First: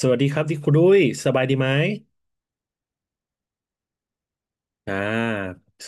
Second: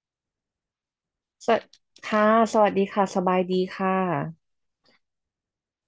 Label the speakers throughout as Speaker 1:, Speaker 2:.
Speaker 1: สวัสดีครับที่คุณดุ้ยสบาย
Speaker 2: ส
Speaker 1: ดี
Speaker 2: วัส
Speaker 1: ไหม
Speaker 2: ค่ะสวัสดีค่ะ สบายดีค่ะ
Speaker 1: อ่า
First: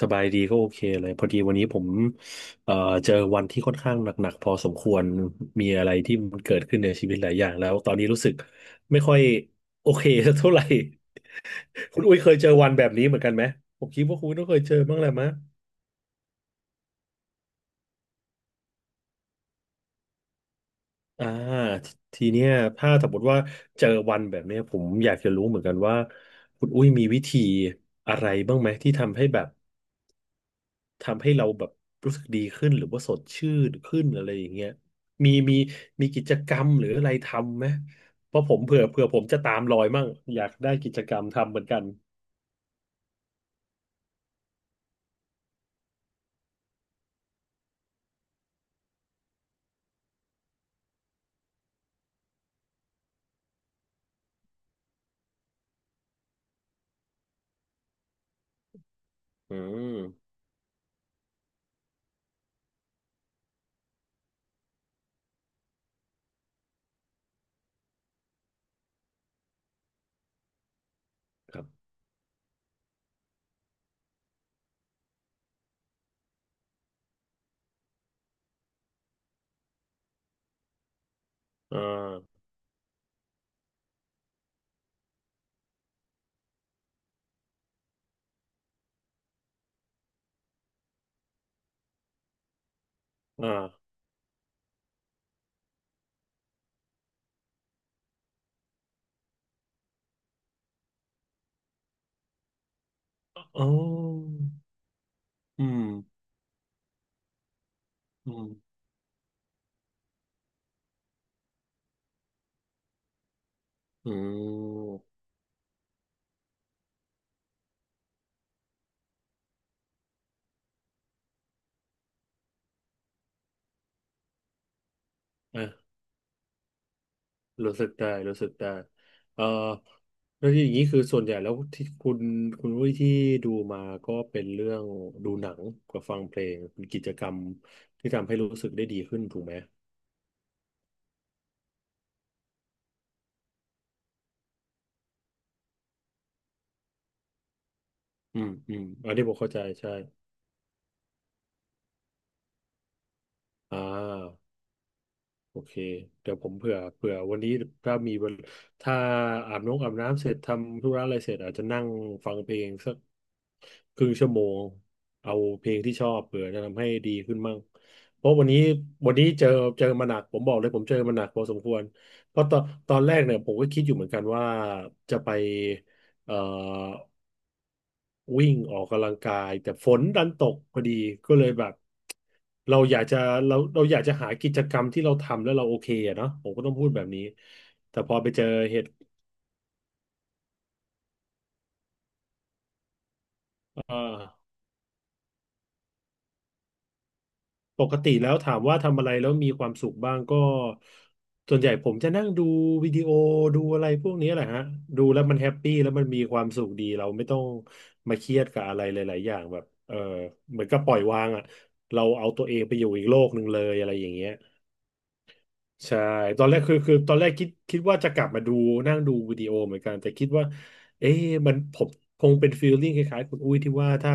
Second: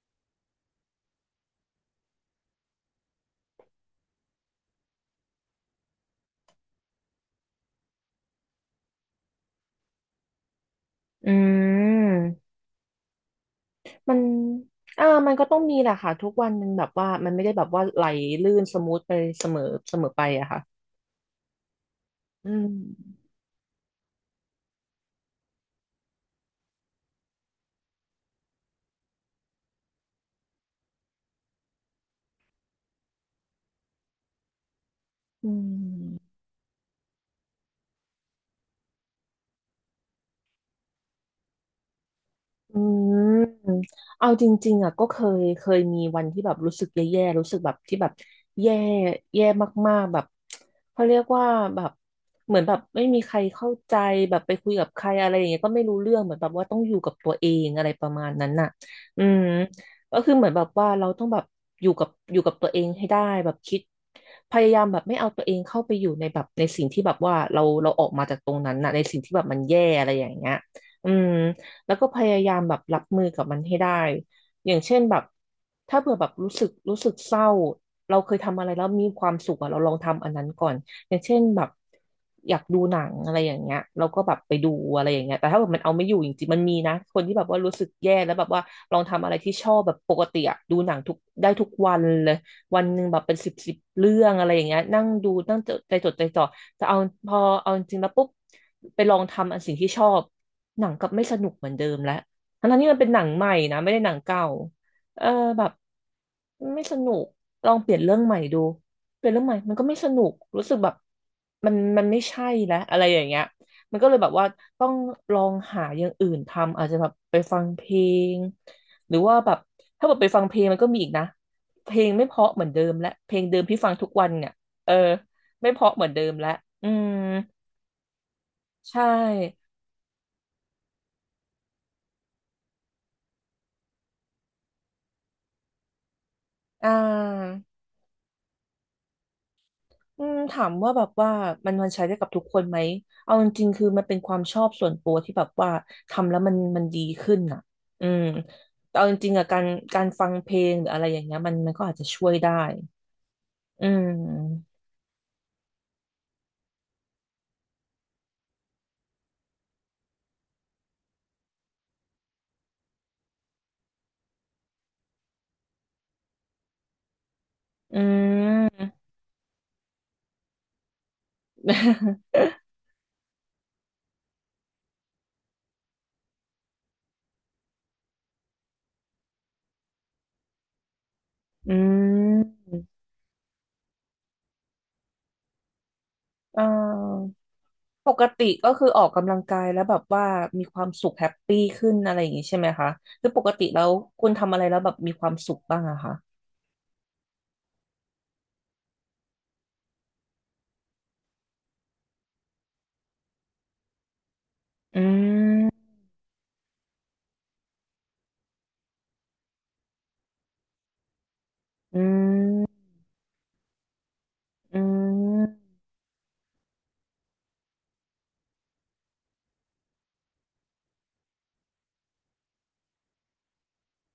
Speaker 1: สบายดีก็โอเคเลยพอดีวันนี้ผมเอ่อเจอวันที่ค่อนข้างหนักๆพอสมควรมีอะไรที่มันเกิดขึ้นในชีวิตหลายอย่างแล้วตอนนี้รู้สึกไม่ค่อยโอเคสักเท่าไหร่
Speaker 2: อื
Speaker 1: คุณอุ้ยเค
Speaker 2: ม
Speaker 1: ยเจอวันแบบนี้เหมือนกันไหมผมคิด
Speaker 2: มั
Speaker 1: ว่า
Speaker 2: น
Speaker 1: คุณต้องเคยเจอบ้างแหละมั้
Speaker 2: มั
Speaker 1: ย
Speaker 2: นก็ต้องมีแหละค่ะ ทุกวันมันแบบว่า มันไม่ได้แบบว่าไหลลื่นสมูทไปเสมอเสมอไปอะค่ะ
Speaker 1: อ่าททีเนี้
Speaker 2: อื
Speaker 1: ย
Speaker 2: ม
Speaker 1: ถ้าสมมติว่าเจอวันแบบเนี้ยผมอยากจะรู้เหมือนกันว่าคุณอุ้ยมีวิธีอะไรบ้างไหมที่ทำให้แบบ ทำให้เราแบบรู้สึกดีขึ้นหรือว่าสดชื่นขึ้นอะไรอย่างเงี้ยมี
Speaker 2: อื
Speaker 1: มีกิจ
Speaker 2: ม
Speaker 1: กรรมหรืออะไรทำไหม เพราะผมเผื่อผมจะตามรอยมั่งอยากได้กิจกรรมทำเหมือนกัน
Speaker 2: อืมเอาจริงๆอ่ะก็เคยมีวันที่แบบรู้สึกแย่ๆรู้สึกแบบที่แบบแย่แย่มากๆแบบเขาเรียกว่าแบบเหมือนแบบไม่มีใครเข้าใจแบบไปคุยกับใครอะไรอย่างเงี้ยก็ไม่รู้เรื่องเหมือนแบบว่าต้องอยู่กับตัวเองอะไรประมาณนั้นน่ะอืม
Speaker 1: อืม
Speaker 2: ก็คือเหมือนแบบว่าเราต้องแบบอยู่กับตัวเองให้ได้แบบคิดพยายามแบบไม่เอาตัวเองเข้าไปอยู่ในแบบในสิ่งที่แบบว่าเราออกมาจากตรงนั้นน่ะในสิ่งที่แบบมันแย่อะไรอย่างเงี้ยอืม
Speaker 1: ครับ
Speaker 2: แล้วก็พยายามแบบรับมือกับมันให้ได้ อย่างเช่นแบบถ้าเผื่อแบบรู้สึกเศร้าเราเคยทำอะไรแล้วมีความสุขอะเราลองทำอันนั้นก่อนอย่างเช่นแบบ
Speaker 1: อ่า
Speaker 2: อยากดูหนังอะไรอย่างเงี้ยเราก็แบบไปดูอะไรอย่างเงี้ยแต่ถ้าแบบมันเอาไม่อยู่จริงๆมันมีนะคนที่แบบว่ารู้สึกแย่แล้วแบบว่าลองทำอะไรที่ชอบแบบปกติอะดูหนังทุกได้ทุกวันเลย วันหนึ่งแบบเป็นสิบ
Speaker 1: อ่า
Speaker 2: เรื่องอะไรอย่างเงี้ยนั่งดูนั่งจดใจจดใจจ่อแต่เอาพอเอาจริงแล้วปุ๊บไปลองทำสิ่งที่ชอบหนังกลับไม่สนุกเหมือนเดิมแล้วทั้งๆที่มันเป็นหนังใหม่
Speaker 1: อ๋อ
Speaker 2: นะไม่ได้หนังเก่าเออแบ
Speaker 1: อื
Speaker 2: บ
Speaker 1: ม
Speaker 2: ไม่สนุกลองเปลี่ยนเรื่อง
Speaker 1: อื
Speaker 2: ใหม่
Speaker 1: ม
Speaker 2: ดูเปลี่ยนเรื่องใหม่มันก็ไม่สนุกรู้สึกแบบมันไม่ใช่แล้วอะไรอย่างเงี้ยมันก็
Speaker 1: อื
Speaker 2: เลยแบบว่าต้อง
Speaker 1: ม
Speaker 2: ลองหาอย่างอื่นทำอาจจะแบบไปฟังเพลงหรือว่าแบบถ้าแบบไปฟังเพลงมันก็มีอีกนะ เพลงไม่เพราะเหมือนเดิมและเพลงเดิมที่ฟังทุกวันเนี่ยเออไม่เพราะ
Speaker 1: อ่า
Speaker 2: เหมือนเดิมและอืม
Speaker 1: รู้สึกได้
Speaker 2: ใช
Speaker 1: เอ่อ
Speaker 2: ่
Speaker 1: แล้วอย่างนี้คือส่วนใหญ่แล้วที่คุณวุ้ยที่ดูมาก็เป็นเรื่องดูหนังกับฟังเพลงเป็น
Speaker 2: อ่
Speaker 1: กิจกรรม
Speaker 2: า
Speaker 1: ที่ทำให้รู้สึกได้ดีขึ้นถูกไหม
Speaker 2: อืมถามว่าแบบว่ามันใช้ได้กับทุกคนไหมเอาจริงๆคือมันเป็นความชอบส่วนตัวที่แบบว่าทำแล้วมันดีขึ้นอ่ะอืม
Speaker 1: อืมอืม
Speaker 2: แต่เอา
Speaker 1: อัน
Speaker 2: จ
Speaker 1: นี้
Speaker 2: ริ
Speaker 1: ผ
Speaker 2: ง
Speaker 1: ม
Speaker 2: ๆอ่ะ
Speaker 1: เข้า
Speaker 2: กา
Speaker 1: ใจ
Speaker 2: ร
Speaker 1: ใช่
Speaker 2: การฟังเพลงหรืออะไรอย่างเงี้ยมันมันก็อาจจะช่วยได้
Speaker 1: อ่
Speaker 2: อื
Speaker 1: า
Speaker 2: ม
Speaker 1: โอเคเดี๋ยวผมเผื่อวันนี้ถ้ามีเวลถ้าอาบน้ำเสร็จทำธุระอะไรเสร็จอาจจะนั่งฟังเพลงสัก ครึ่งชั่วโมงเอาเพลงที่ชอบเผื่อจะทำให้ดีขึ้นมั่ง
Speaker 2: อื
Speaker 1: เพราะวันนี้
Speaker 2: ม
Speaker 1: วันนี้เจอมาหนักผมบอกเลยผมเจอมาหนักพอสมควรเพราะ ตอนแรกเนี่ยผมก็คิดอยู่เหมือนกันว่าจะไปเอ่อวิ่งออกกำลังกายแต่ฝนดันตกพอดีก็เลยแบ
Speaker 2: อื
Speaker 1: บ
Speaker 2: ม
Speaker 1: เราอยากจะเราอยากจะหากิจกรรมที่เราทำแล้วเราโอเคอะเนาะผมก็
Speaker 2: อ่า
Speaker 1: ต้องพูดแบบนี้แต่
Speaker 2: ป
Speaker 1: พอ
Speaker 2: ก
Speaker 1: ไปเจ
Speaker 2: ติ
Speaker 1: อ
Speaker 2: ก็
Speaker 1: เห
Speaker 2: คือ
Speaker 1: ตุ
Speaker 2: ออกกำลังกายแล้วแบบว่ามีความสุขแฮปปี้ขึ้นอะไรอย่างงี้ใช่ไหมคะคือปกติแล้ว
Speaker 1: เอ่อ
Speaker 2: คุณทำอะไรแล้วแบบมีความสุขบ้างอะคะ
Speaker 1: ปกติแล้วถามว่าทำอะไรแล้วมีความสุขบ้างก็ส่วนใหญ่ผมจะนั่งดูวิดีโอดูอะไรพวกนี้แหละฮะดู
Speaker 2: อื
Speaker 1: แล้วมันแฮปปี้
Speaker 2: ม
Speaker 1: แล้วมันมีความสุขดีเราไม่ต้องมาเครียดกับอะไรหลายๆอย่างแบบเออเหมือนกับปล่อยวางอ่ะ
Speaker 2: อื
Speaker 1: เราเอาตัวเอง
Speaker 2: ม
Speaker 1: ไปอยู่อีกโลกหนึ่งเลยอะไรอย่างเงี้ย
Speaker 2: อืม
Speaker 1: ใช่ตอนแรกคือตอนแรกคิดว่าจะกลับมาดูนั่งดูวิดีโอเหมือนกันแต่คิดว่าเอ๊ะมันผมคงเป็นฟีลลิ่งคล้ายๆคุณอุ้ยที่ว่าถ้า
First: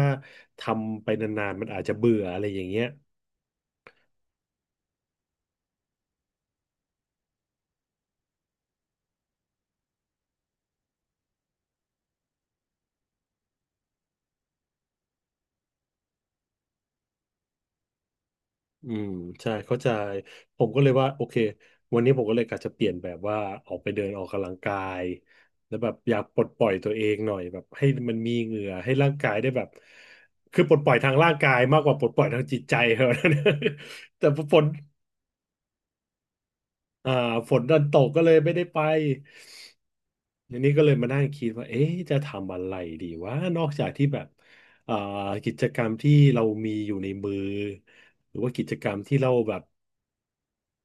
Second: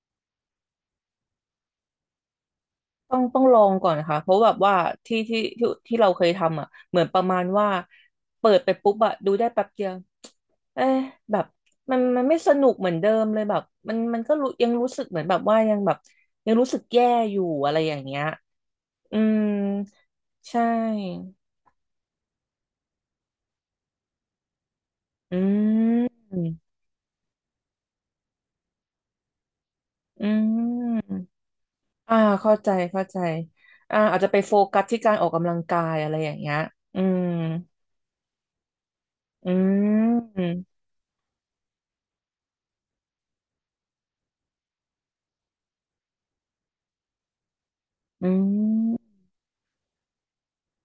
Speaker 1: ทำไปนานๆมันอาจจะเบื่ออะไรอย่างเงี้ย
Speaker 2: ต้องลองก่อนนะคะเพราะแบบว่าที่ที่เราเคยทำอะเหมือนประมาณว่าเปิดไปปุ๊บอะดูได้แป๊บเดียวเอ๊ะแบบมันไม่สนุกเหมือนเดิมเลยแบบมันมันก็รู้ยังรู้สึกเหมือนแบบว่ายังแบบยังรู้สึกแย่อยู่อะไรอย่างเงี้ย
Speaker 1: อืม
Speaker 2: อืม
Speaker 1: ใช่เข้าใจ
Speaker 2: ใช
Speaker 1: ผมก็เลยว่าโอ
Speaker 2: ่
Speaker 1: เควันนี้ผมก็เลยกะจะเปลี่ยนแบบว่าออกไปเดินออกกำลังกาย
Speaker 2: อื
Speaker 1: แล้วแบบอยา
Speaker 2: ม
Speaker 1: กปลดปล่อยตัวเองหน่อยแบบให้มันมีเหงื่อให้ร่างกายได้แบบ
Speaker 2: อื
Speaker 1: คือปลดปล่อยทา
Speaker 2: ม
Speaker 1: งร่างกายมากกว่าปลด
Speaker 2: อ่า
Speaker 1: ปล่อยทาง
Speaker 2: เข้า
Speaker 1: จิต
Speaker 2: ใจ
Speaker 1: ใจเหร
Speaker 2: เข้า
Speaker 1: อะ
Speaker 2: ใจอา จ
Speaker 1: แต่
Speaker 2: จะไปโฟ
Speaker 1: ฝน
Speaker 2: กัสที่การออกกำลังกายอะไรอย่างเงี้ยอื
Speaker 1: อ่า
Speaker 2: ม
Speaker 1: ฝนดันตกก็เลยไม่ได้ไป
Speaker 2: อืม
Speaker 1: อันนี้ก็เลยมานั่งคิดว่าเอ๊ะจะทำอะไรดีวะนอกจากที่แบบอ่ากิจกรรมที่เรามีอยู่ในมือ
Speaker 2: อื
Speaker 1: หรือว่ากิจกรรม
Speaker 2: ม
Speaker 1: ที่เราแบบ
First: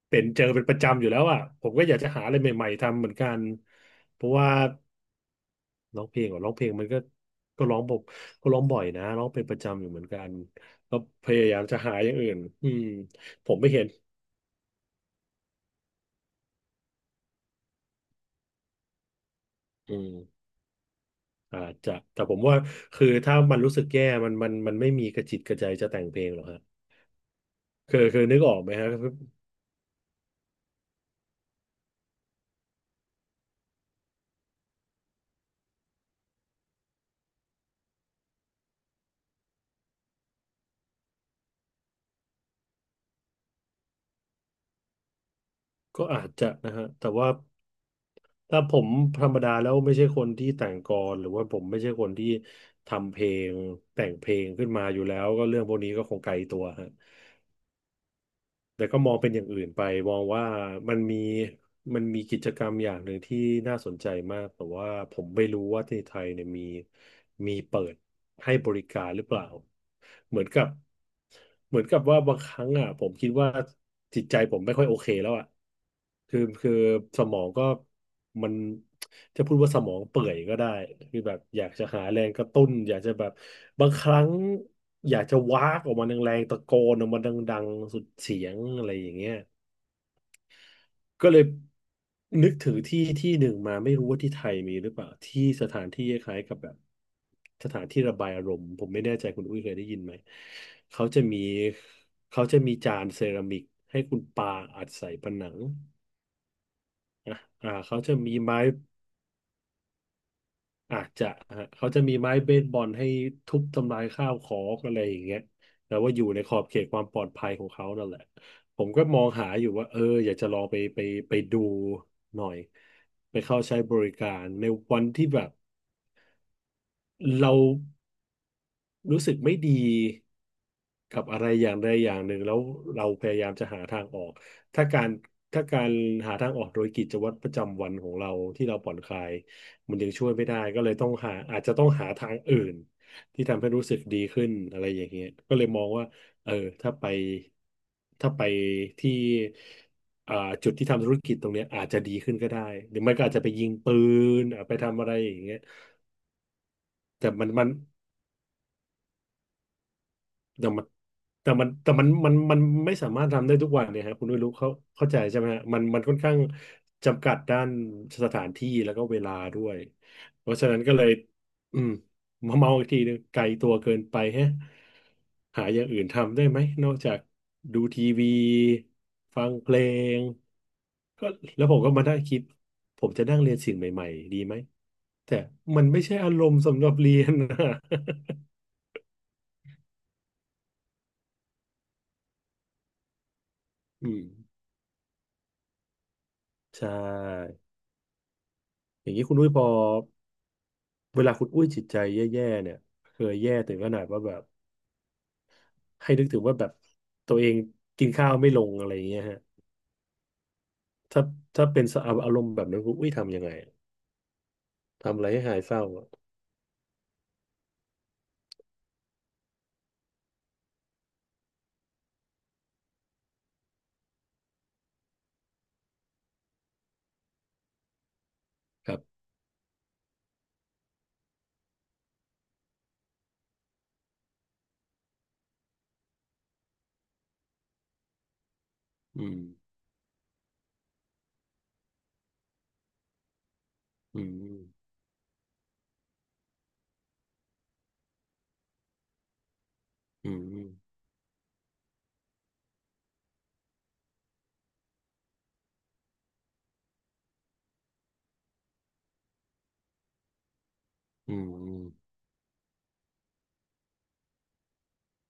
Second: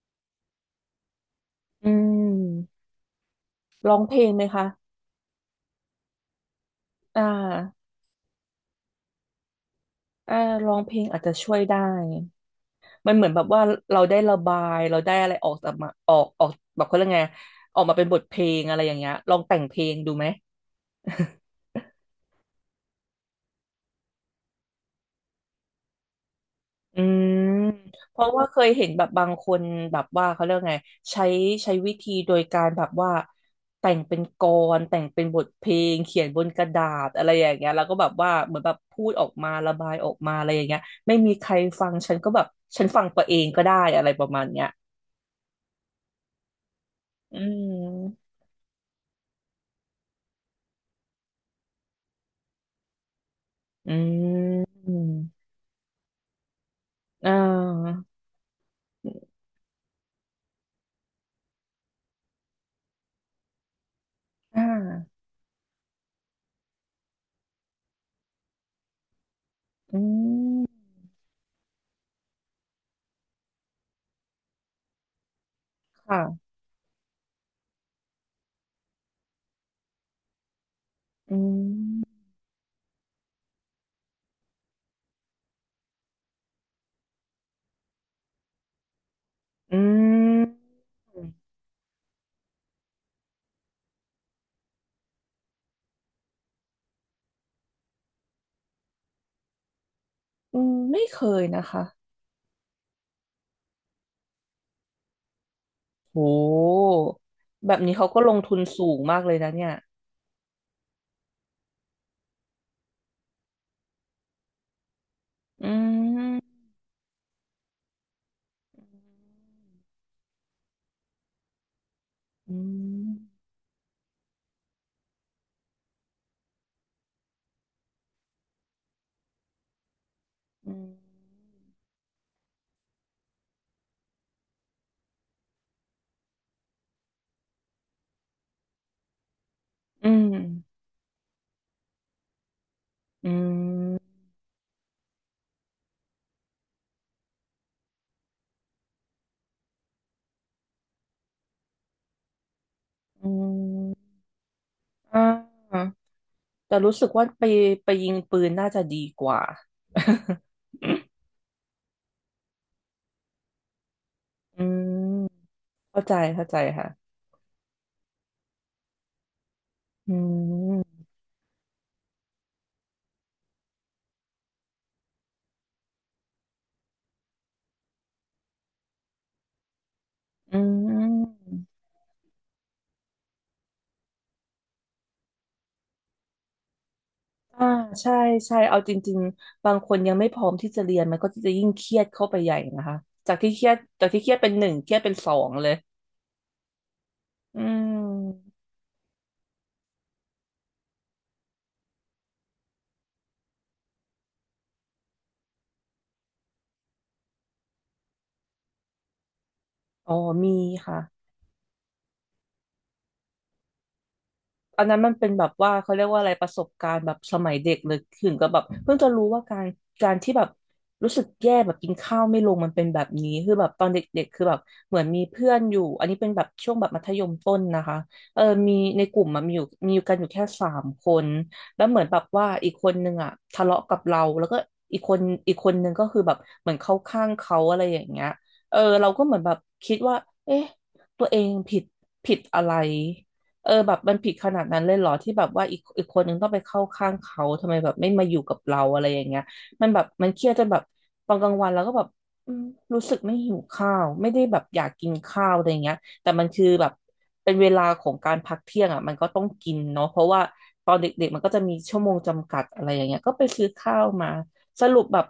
Speaker 1: เป็นเจอเป็นประจำอยู่แล้วอ่ะผมก็
Speaker 2: อื
Speaker 1: อยากจะหาอะไรใหม่ๆ
Speaker 2: ม
Speaker 1: ทำเหมือนกัน
Speaker 2: ร้องเพล
Speaker 1: เพ
Speaker 2: ง
Speaker 1: ราะ
Speaker 2: ไหม
Speaker 1: ว่า
Speaker 2: คะ
Speaker 1: ร้องเพลงอ่ะร้องเพลงมันก็
Speaker 2: อ่า
Speaker 1: ก็ร้องผมก็ร้องบ่อยนะร้องเป็นประจำอยู่เหมือนกัน
Speaker 2: อ่าร้องเพ
Speaker 1: ก็
Speaker 2: ลงอาจ
Speaker 1: พ
Speaker 2: จะ
Speaker 1: ยา
Speaker 2: ช่ว
Speaker 1: ยา
Speaker 2: ย
Speaker 1: ม
Speaker 2: ได้
Speaker 1: จะหาอย่างอื่นอืม
Speaker 2: มันเหมือนแบบ
Speaker 1: ผม
Speaker 2: ว่า
Speaker 1: ไม่เห็น
Speaker 2: เราได้ระบาย เราได้อะไรออกจากมาออกออกแบบเขาเรียกไงออกมาเป็นบทเพลงอะไรอย่างเงี้ยลองแต่งเพล
Speaker 1: อื
Speaker 2: ง
Speaker 1: ม
Speaker 2: ดูไหม
Speaker 1: อาจจะแต่ผมว่าคือถ้ามันรู้สึกแย่มันไม่มีกระจิตกระใจจะแต่งเพลงหรอกฮะ
Speaker 2: อืม
Speaker 1: คือ
Speaker 2: เพ
Speaker 1: คือ
Speaker 2: ราะ
Speaker 1: นึก
Speaker 2: ว่า
Speaker 1: ออ
Speaker 2: เค
Speaker 1: ก
Speaker 2: ย
Speaker 1: ไหม
Speaker 2: เห็
Speaker 1: ฮะ
Speaker 2: นแบบบางคนแบบว่าเขาเรียกไงใช้ใช้วิธีโดยการแบบว่าแต่งเป็นกลอนแต่งเป็นบทเพลงเขียนบนกระดาษอะไรอย่างเงี้ยแล้วก็แบบว่าเหมือนแบบพูดออกมาระบายออกมาอะไรอย่างเงี้ยไม่มีใครฟังฉันก็แบบฉันฟังตัวเองก็ได้อะไรประมาณเนี้ย
Speaker 1: ก็อาจจะนะฮะแต่ว่า
Speaker 2: อืม
Speaker 1: ถ้าผมธรรมดาแล้วไม่ใช่คนที่แต่งกลอนหรือว่าผมไม่ใช่คนที่ทำเพลง
Speaker 2: อื
Speaker 1: แต่งเพลงขึ้นมา
Speaker 2: ม
Speaker 1: อยู่แล้วก็เรื่องพวกนี้ก็คงไกลตัวฮะ
Speaker 2: อ่า
Speaker 1: แต่ก็มองเป็นอย่างอื่นไปมองว่ามันมีมันมีกิจกรรมอย่างหนึ่งที่น่าสนใจมาก
Speaker 2: อ่
Speaker 1: แต่ว่าผ
Speaker 2: า
Speaker 1: มไม่รู้ว่าที่ไทยเนี่ยมีเปิดให้บริการหรือเปล่า
Speaker 2: อื
Speaker 1: เหมือน
Speaker 2: ม
Speaker 1: กับเหมือนกับว่าบางครั้งอ่ะผมคิดว่าจิตใจผมไม่ค่อยโอเคแล้วอ่ะคือ
Speaker 2: ค่ะ
Speaker 1: คือสมองก็ มันจะพูดว่าสมองเปื่อยก็ได้คือแบ
Speaker 2: อื
Speaker 1: บอยากจะหาแร
Speaker 2: ม
Speaker 1: งกระตุ้นอยากจะแบบบางครั้งอยากจะวากออกมาแรงๆตะโกนออกมาดังๆสุดเสียงอะไรอย่างเงี้ย
Speaker 2: อืม
Speaker 1: ก็เลยนึกถึงที่ที่หนึ่งมาไม่รู้ว่าที่ไทยมีหรือเปล่าที่สถานที่คล้ายๆกับแบบสถานที่ระบายอารมณ์ผมไม่แน่ใจคุณอุ้ยเคยได้ยินไหม
Speaker 2: อืมไม่
Speaker 1: เขา
Speaker 2: เค
Speaker 1: จะมี
Speaker 2: ยนะคะ
Speaker 1: เขาจะมีจานเซรามิกให้คุณปาอัดใส่ผนัง
Speaker 2: โห
Speaker 1: อ่ะอ่า
Speaker 2: แบบนี้
Speaker 1: เขา
Speaker 2: เขา
Speaker 1: จะ
Speaker 2: ก็ล
Speaker 1: มี
Speaker 2: งทุ
Speaker 1: ไม้
Speaker 2: นสูงมากเลยนะเนี่ย
Speaker 1: อาจจะฮะเขาจะมีไม้เบสบอลให้ทุบทำลายข้าวของอะไรอย่างเงี้ย
Speaker 2: อื
Speaker 1: แต่ว่าอยู่ในขอบ
Speaker 2: ม
Speaker 1: เขตความปลอดภัยของเขานั่นแหละผมก็มองหาอยู่ว่าเอออยากจะลองไปไปดูหน่อ
Speaker 2: อื
Speaker 1: ย
Speaker 2: ม
Speaker 1: ไปเข้าใช้บริการในวันที่แบบ เรารู้สึกไม่ดี
Speaker 2: อืม
Speaker 1: กับอะไรอย่างใดอย่างหนึ่งแล้วเราพยายามจะหาทางออกถ้าการถ้าการหาทางออกโดยกิจวัตรประจำวันของเราที่เราผ่อนคลายมัน
Speaker 2: อื
Speaker 1: ยังช่วย
Speaker 2: ม
Speaker 1: ไม่ได้ก็เลยต้องหาอาจจะต้องหาทางอื่น
Speaker 2: อื
Speaker 1: ที่ทำให้รู้สึก
Speaker 2: ม
Speaker 1: ดีขึ้นอะไรอย่างเงี้ยก็เลยมองว่าเออถ้าไปถ้าไปที่อ่าจุดที่ทำธุรกิจตรงเนี้ยอาจจะดีขึ้นก็ได้หรือไม่ก็
Speaker 2: อื
Speaker 1: อาจจะไปยิงปื
Speaker 2: ม
Speaker 1: นอ่ะไปทำอะไร
Speaker 2: อ่า
Speaker 1: อย่างเงี้ย
Speaker 2: แต่รู้สึกว่า
Speaker 1: แต่
Speaker 2: ไป
Speaker 1: มันมัน
Speaker 2: ยิงปืนน่าจะดีกว่า
Speaker 1: แต่ มันแต่มันแต่มันมันมันไม่สามารถทำได้ทุกวันเนี่ยฮะคุณไม่รู้
Speaker 2: อื
Speaker 1: เขาเข้าใจ
Speaker 2: ม
Speaker 1: ใช่ไหมฮะมันมั
Speaker 2: เข้า
Speaker 1: น
Speaker 2: ใจ
Speaker 1: ค่อนข้าง
Speaker 2: เข้าใจค่ะ
Speaker 1: จำกัดด้านสถานที่แล้วก็เวลาด้วย
Speaker 2: อื
Speaker 1: เพราะฉะนั้นก็เล
Speaker 2: ม
Speaker 1: ยอืมมาเมาอีกทีนึงไกลตัวเกินไปแฮะหาอย่างอื่นทำได้ไหมนอกจากดูทีวีฟังเพลง
Speaker 2: อื
Speaker 1: ก็แล้
Speaker 2: ม
Speaker 1: วผมก็มานั่งคิดผมจะนั่งเรียนสิ่งใหม่ๆดีไหมแต่มันไม่ใช่อารมณ์สำหรับเรียนนะ
Speaker 2: อ่าใช่ใช่ เอาจริงๆบางคนยังไม่พร้อมที่จะเรียนมันก็จะยิ่งเครียดเข้าไปใหญ่นะคะ จากที่เครียด จาก
Speaker 1: อื
Speaker 2: ที่
Speaker 1: ม
Speaker 2: เครียดเป็นหนึ่งเครียดเป็นสองเลย
Speaker 1: ใช่
Speaker 2: อืม
Speaker 1: อย่างนี้คุณอุ้ยพอเวลาคุณอุ้ยจิตใจแย่ๆเนี่ยเคยแย่ถึงขนาดว่าแบบให้นึกถึงว่าแบบตัวเองกินข้าวไม่ลงอะไรอย่างเงี้ยฮะ
Speaker 2: อ๋อมีค่ะ
Speaker 1: ถ้า ถ้าเป็นสภาพอารมณ์แบบนั้นคุณอุ้ยทำยังไง
Speaker 2: อันนั้นมัน
Speaker 1: ทำอะ
Speaker 2: เป็
Speaker 1: ไร
Speaker 2: น
Speaker 1: ให้
Speaker 2: แบบ
Speaker 1: หาย
Speaker 2: ว่า
Speaker 1: เศร้า
Speaker 2: เขาเรีย
Speaker 1: อะ
Speaker 2: กว่าอะไรประสบการณ์แบบสมัยเด็กเลยถึงกับแบบเพิ่งจะรู้ว่าการที่แบบรู้สึกแย่แบบกินข้าวไม่ลงมันเป็นแบบนี้คือแบบตอนเด็กๆคือแบบเหมือนมีเพื่อนอยู่อันนี้เป็นแบบช่วงแบบมัธยมต้นนะคะเออมี
Speaker 1: ครับ
Speaker 2: ในกลุ่มมันมีอยู่กันอยู่แค่สามคนแล้วเหมือนแบบว่าอีกคนนึงอ่ะทะเลาะกับเราแล้วก็อีกคนอีกคนนึงก็คือแบบเหมือนเข้าข้างเขาอะไรอย่างเงี้ยเออเรา
Speaker 1: อื
Speaker 2: ก็เหมื
Speaker 1: ม
Speaker 2: อนแบบคิดว่าเอ๊ะตัวเองผิดผิดอะไร เออแบบมัน
Speaker 1: อื
Speaker 2: ผิดขนาดนั้น
Speaker 1: ม
Speaker 2: เลยเหรอที่แบบว่าอีกคนนึงต้องไปเข้าข้างเขาทำไมแบบไม่มาอยู่กับเราอะไรอย่างเงี้ยมันแบบมั
Speaker 1: อื
Speaker 2: นเครียดจนแบบ
Speaker 1: ม
Speaker 2: ตอนกลางวันแล้วก็แบบอืมรู้สึกไม่หิวข้าวไม่ได้แบบอยากกินข้าวอะไรเงี้ยแต่มันคือแบบเป็นเวลาของการพักเที่ยงอ่ะมันก็ต้องกินเนาะเพราะว่าตอนเด็ก
Speaker 1: อื
Speaker 2: ๆมันก็จะมีชั่วโม
Speaker 1: ม
Speaker 2: งจำกัดอะไรอย่างเงี้ยก็ไปซื้อข้าวมาสรุปแบบ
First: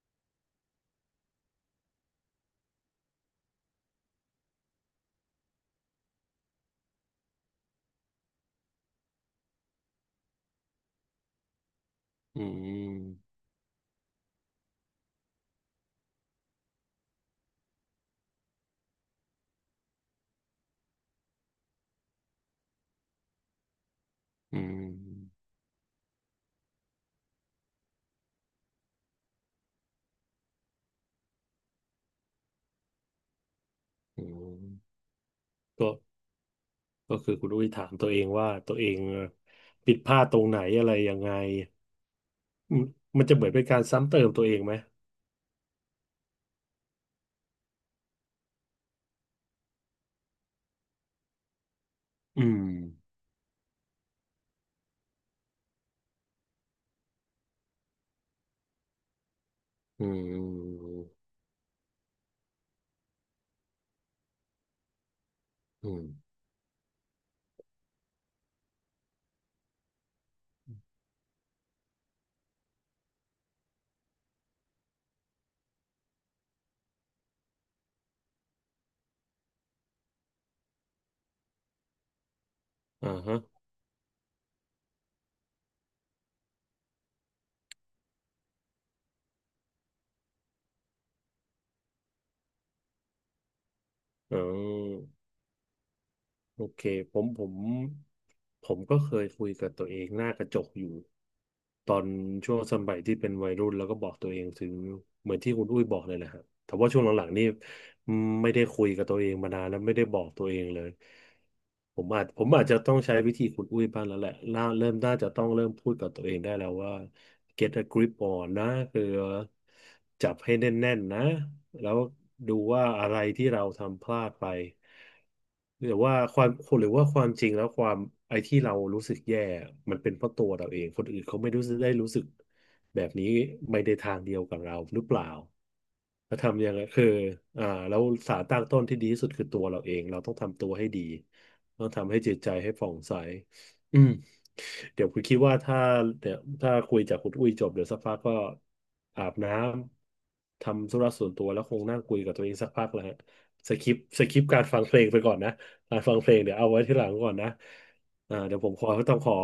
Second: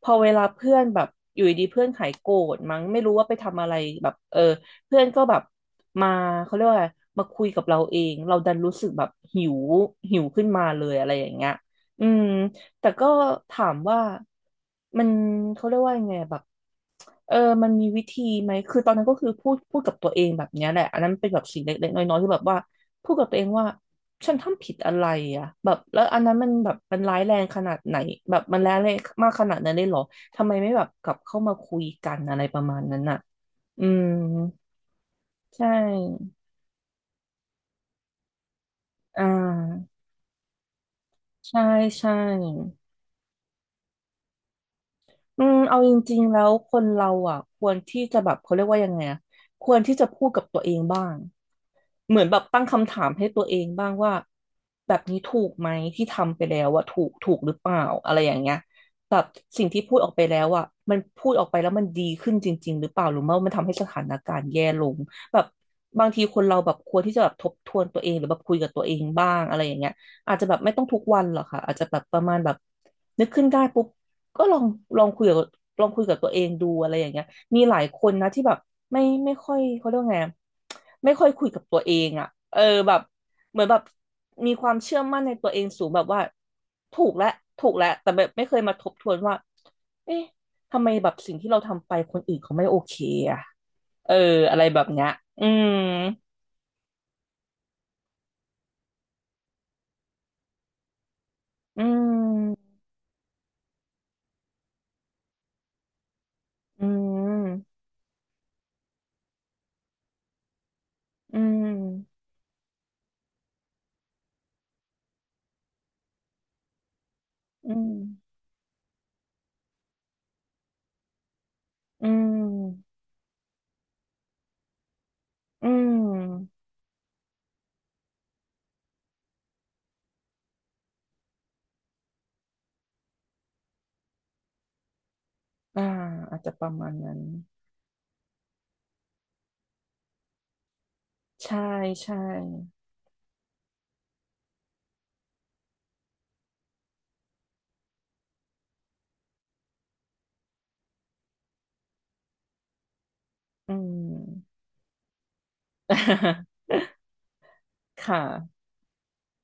Speaker 2: พอเวลาเพื่อนแบบอยู่ดีๆเพื่อนหายโกรธมั้งไม่รู้ว่าไปทำอะไรแบบเออ เพื่อนก็แบบมาเขาเรียกว่าอะไรมาคุยกับเราเองเราดันรู้สึกแบบหิวขึ้นมาเลยอะไรอย่างเงี้ยอืม
Speaker 1: อื
Speaker 2: แต่ก็
Speaker 1: ม
Speaker 2: ถามว่ามันเขาเรียกว่ายังไงแบบเออมันมีวิธีไหมคือตอนนั้นก็คือพูดกับตัวเองแบบเนี้ยแหละอันนั้นเป็นแบบสิ่งเล็กๆน้อยๆที่แบบว่าพูดกับตัวเองว่าฉัน
Speaker 1: อื
Speaker 2: ทำผิดอะไรอ่ะ
Speaker 1: ม
Speaker 2: แบบแล้วอันนั้นมันแบบมันร้ายแรงขนาดไหนแบบมันร้ายแรงมากขนาดนั้นเลยเหรอทำไมไม่แบบกลับเข้ามาคุยกันอะไรประมาณนั้นอ่ะอืม
Speaker 1: อืม
Speaker 2: ใช่
Speaker 1: ก็ก็คือคุณอุ้ยถามตัวเองว่าตัวเอง
Speaker 2: อ่า
Speaker 1: ผิดพลาดตรงไหนอะไรยังไง
Speaker 2: ใช่ใช่
Speaker 1: อืมมันจะเหมือนเป็นการซ้ำเติมตัวเองไหม
Speaker 2: อืมเอาจริงๆแล้วคนเราอ่ะควรที่จะแบบเขาเรียกว่ายังไงอะควรที่จะพูดกับตัวเองบ้างเหมือนแบ
Speaker 1: อื
Speaker 2: บตั้ง
Speaker 1: ม
Speaker 2: คำถามให้ตัวเองบ้างว่าแบบนี้ถูกไหมที่ทำไปแล้วอะถูกหรือเปล่าอะไรอย่างเงี้ยแบบสิ่งที่พูด
Speaker 1: อ
Speaker 2: ออกไปแล้ว
Speaker 1: ื
Speaker 2: อ่ะมัน
Speaker 1: ม
Speaker 2: พูดออกไปแล้วมันดีขึ้นจริงๆหรือเปล่าหรือว่ามันทำให้สถานการณ์แย่ลงแบบ
Speaker 1: อืม
Speaker 2: บางทีคนเราแบบควรที่จะแบบทบทวนตัวเองหรือแบบคุยกับตัวเองบ้างอะไรอย่างเงี้ยอาจจะแบบไม่ต้องทุกวันหรอกค่ะอาจจะแบบประมาณแบบนึกขึ้นได้ปุ๊บ ก็ลองลองคุยกับลองคุยกับตัวเองดูอะไรอย่างเงี้ยมีหลายคนนะที่แบบไม่ค่อยเขาเรียกว่าไงอะไม่ค่อยคุยกับตัวเองอ่ะเออแบบ
Speaker 1: อ่าฮะ
Speaker 2: เหมือนแบบมีความเชื่อมั่นในตัวเองสูงแบบว่าถูกแล้วถูกแล้วแต่แบบไม่เคยมาทบทวนว่าเอ๊ะทำไมแบบสิ่งที่เราทำไปคนอื่นเขาไม่โอเคอ่ะเออ
Speaker 1: อ๋
Speaker 2: อะไรแบบเนี้ย
Speaker 1: อ
Speaker 2: อืม
Speaker 1: โอเคผมผมผมก็เคยคุยกับตัวเองหน้ากระจกอยู่
Speaker 2: อื
Speaker 1: ตอนช่วง
Speaker 2: ม
Speaker 1: สมัยที่เป็นวัยรุ่นแล้วก็บอกตัวเองถึงเหมือนที่คุณอุ้ยบอกเลยแหละฮะแต่
Speaker 2: อื
Speaker 1: ว่าช่วงหลังๆนี่
Speaker 2: ม
Speaker 1: ไม่ได้คุยกับตัวเองมานานแล้วไม่ได้บอกตัวเองเลย
Speaker 2: อื
Speaker 1: ผม
Speaker 2: ม
Speaker 1: อาจผมอาจจะต้องใช้วิธีคุณอุ้ยบ้างแล้วแหละน่าเริ่มน่าจะต้องเริ่มพูดกับตัวเองได้แล้วว่า get
Speaker 2: อื
Speaker 1: a
Speaker 2: ม
Speaker 1: grip on นะคือจับให้แน่นๆนะแล้ว
Speaker 2: อื
Speaker 1: ดูว่า
Speaker 2: ม
Speaker 1: อะไรที่เราทำพลาดไป
Speaker 2: อื
Speaker 1: หรือว่าความ
Speaker 2: ม
Speaker 1: หรือว่าความจริงแล้วความไอ้ที่เรารู้สึกแย่มันเป็นเพราะตัวเราเองคนอื่นเขาไม่รู้สึกได้รู้สึก แบบนี้ไม่ได้ทางเดียวกับเราหรือเปล่า
Speaker 2: อ่า
Speaker 1: แล้
Speaker 2: อา
Speaker 1: ว
Speaker 2: จจะป
Speaker 1: ทำ
Speaker 2: ระ
Speaker 1: ยังไง
Speaker 2: มาณ
Speaker 1: คือ
Speaker 2: นั้น
Speaker 1: อ่าแล้วสารตั้งต้นที่ดีที่สุดคือตัวเราเอง เราต้องทำตัวให้ดี
Speaker 2: ใช่
Speaker 1: ต้องทำ
Speaker 2: ใช่
Speaker 1: ให้จิตใจให้ผ่องใสอืมเดี๋ยวคุณคิดว่าถ้าเดี๋ยวถ้าคุยจากคุณอุ้ยจบเดี๋ยวสักพักก็อาบน้ำ ทำธุระส่วนตัวแล้วคงนั่งคุยกับตัวเองสักพักแล้วฮะส
Speaker 2: อืม
Speaker 1: คิปสคิปการฟังเพลงไปก่อนนะการฟังเพลงเดี๋ย วเอาไว้ที่หลังก่อนนะ
Speaker 2: ค่ะ
Speaker 1: อ่าเดี๋ยวผมขอต้องขอ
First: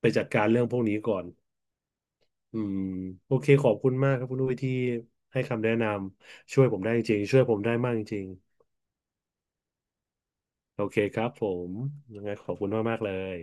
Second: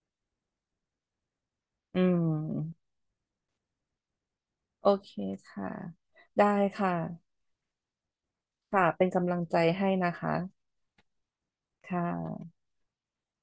Speaker 1: ไปจัดการเรื่องพวกนี้ก่อน
Speaker 2: อื
Speaker 1: อืม
Speaker 2: ม
Speaker 1: โอเคขอบคุณมากครับคุณอุ้ยที่
Speaker 2: โอเค
Speaker 1: ให้คำ
Speaker 2: ค่ะ
Speaker 1: แนะนำ
Speaker 2: ได้
Speaker 1: ช่วยผมได้
Speaker 2: ค่ะ
Speaker 1: จริงๆช่วยผมได้มากจริง
Speaker 2: ค่ะเป็นกำลังใจให้นะคะ
Speaker 1: ๆโอเคครับผม
Speaker 2: ค่
Speaker 1: ยังไงขอ
Speaker 2: ะ
Speaker 1: บคุณมากๆเลย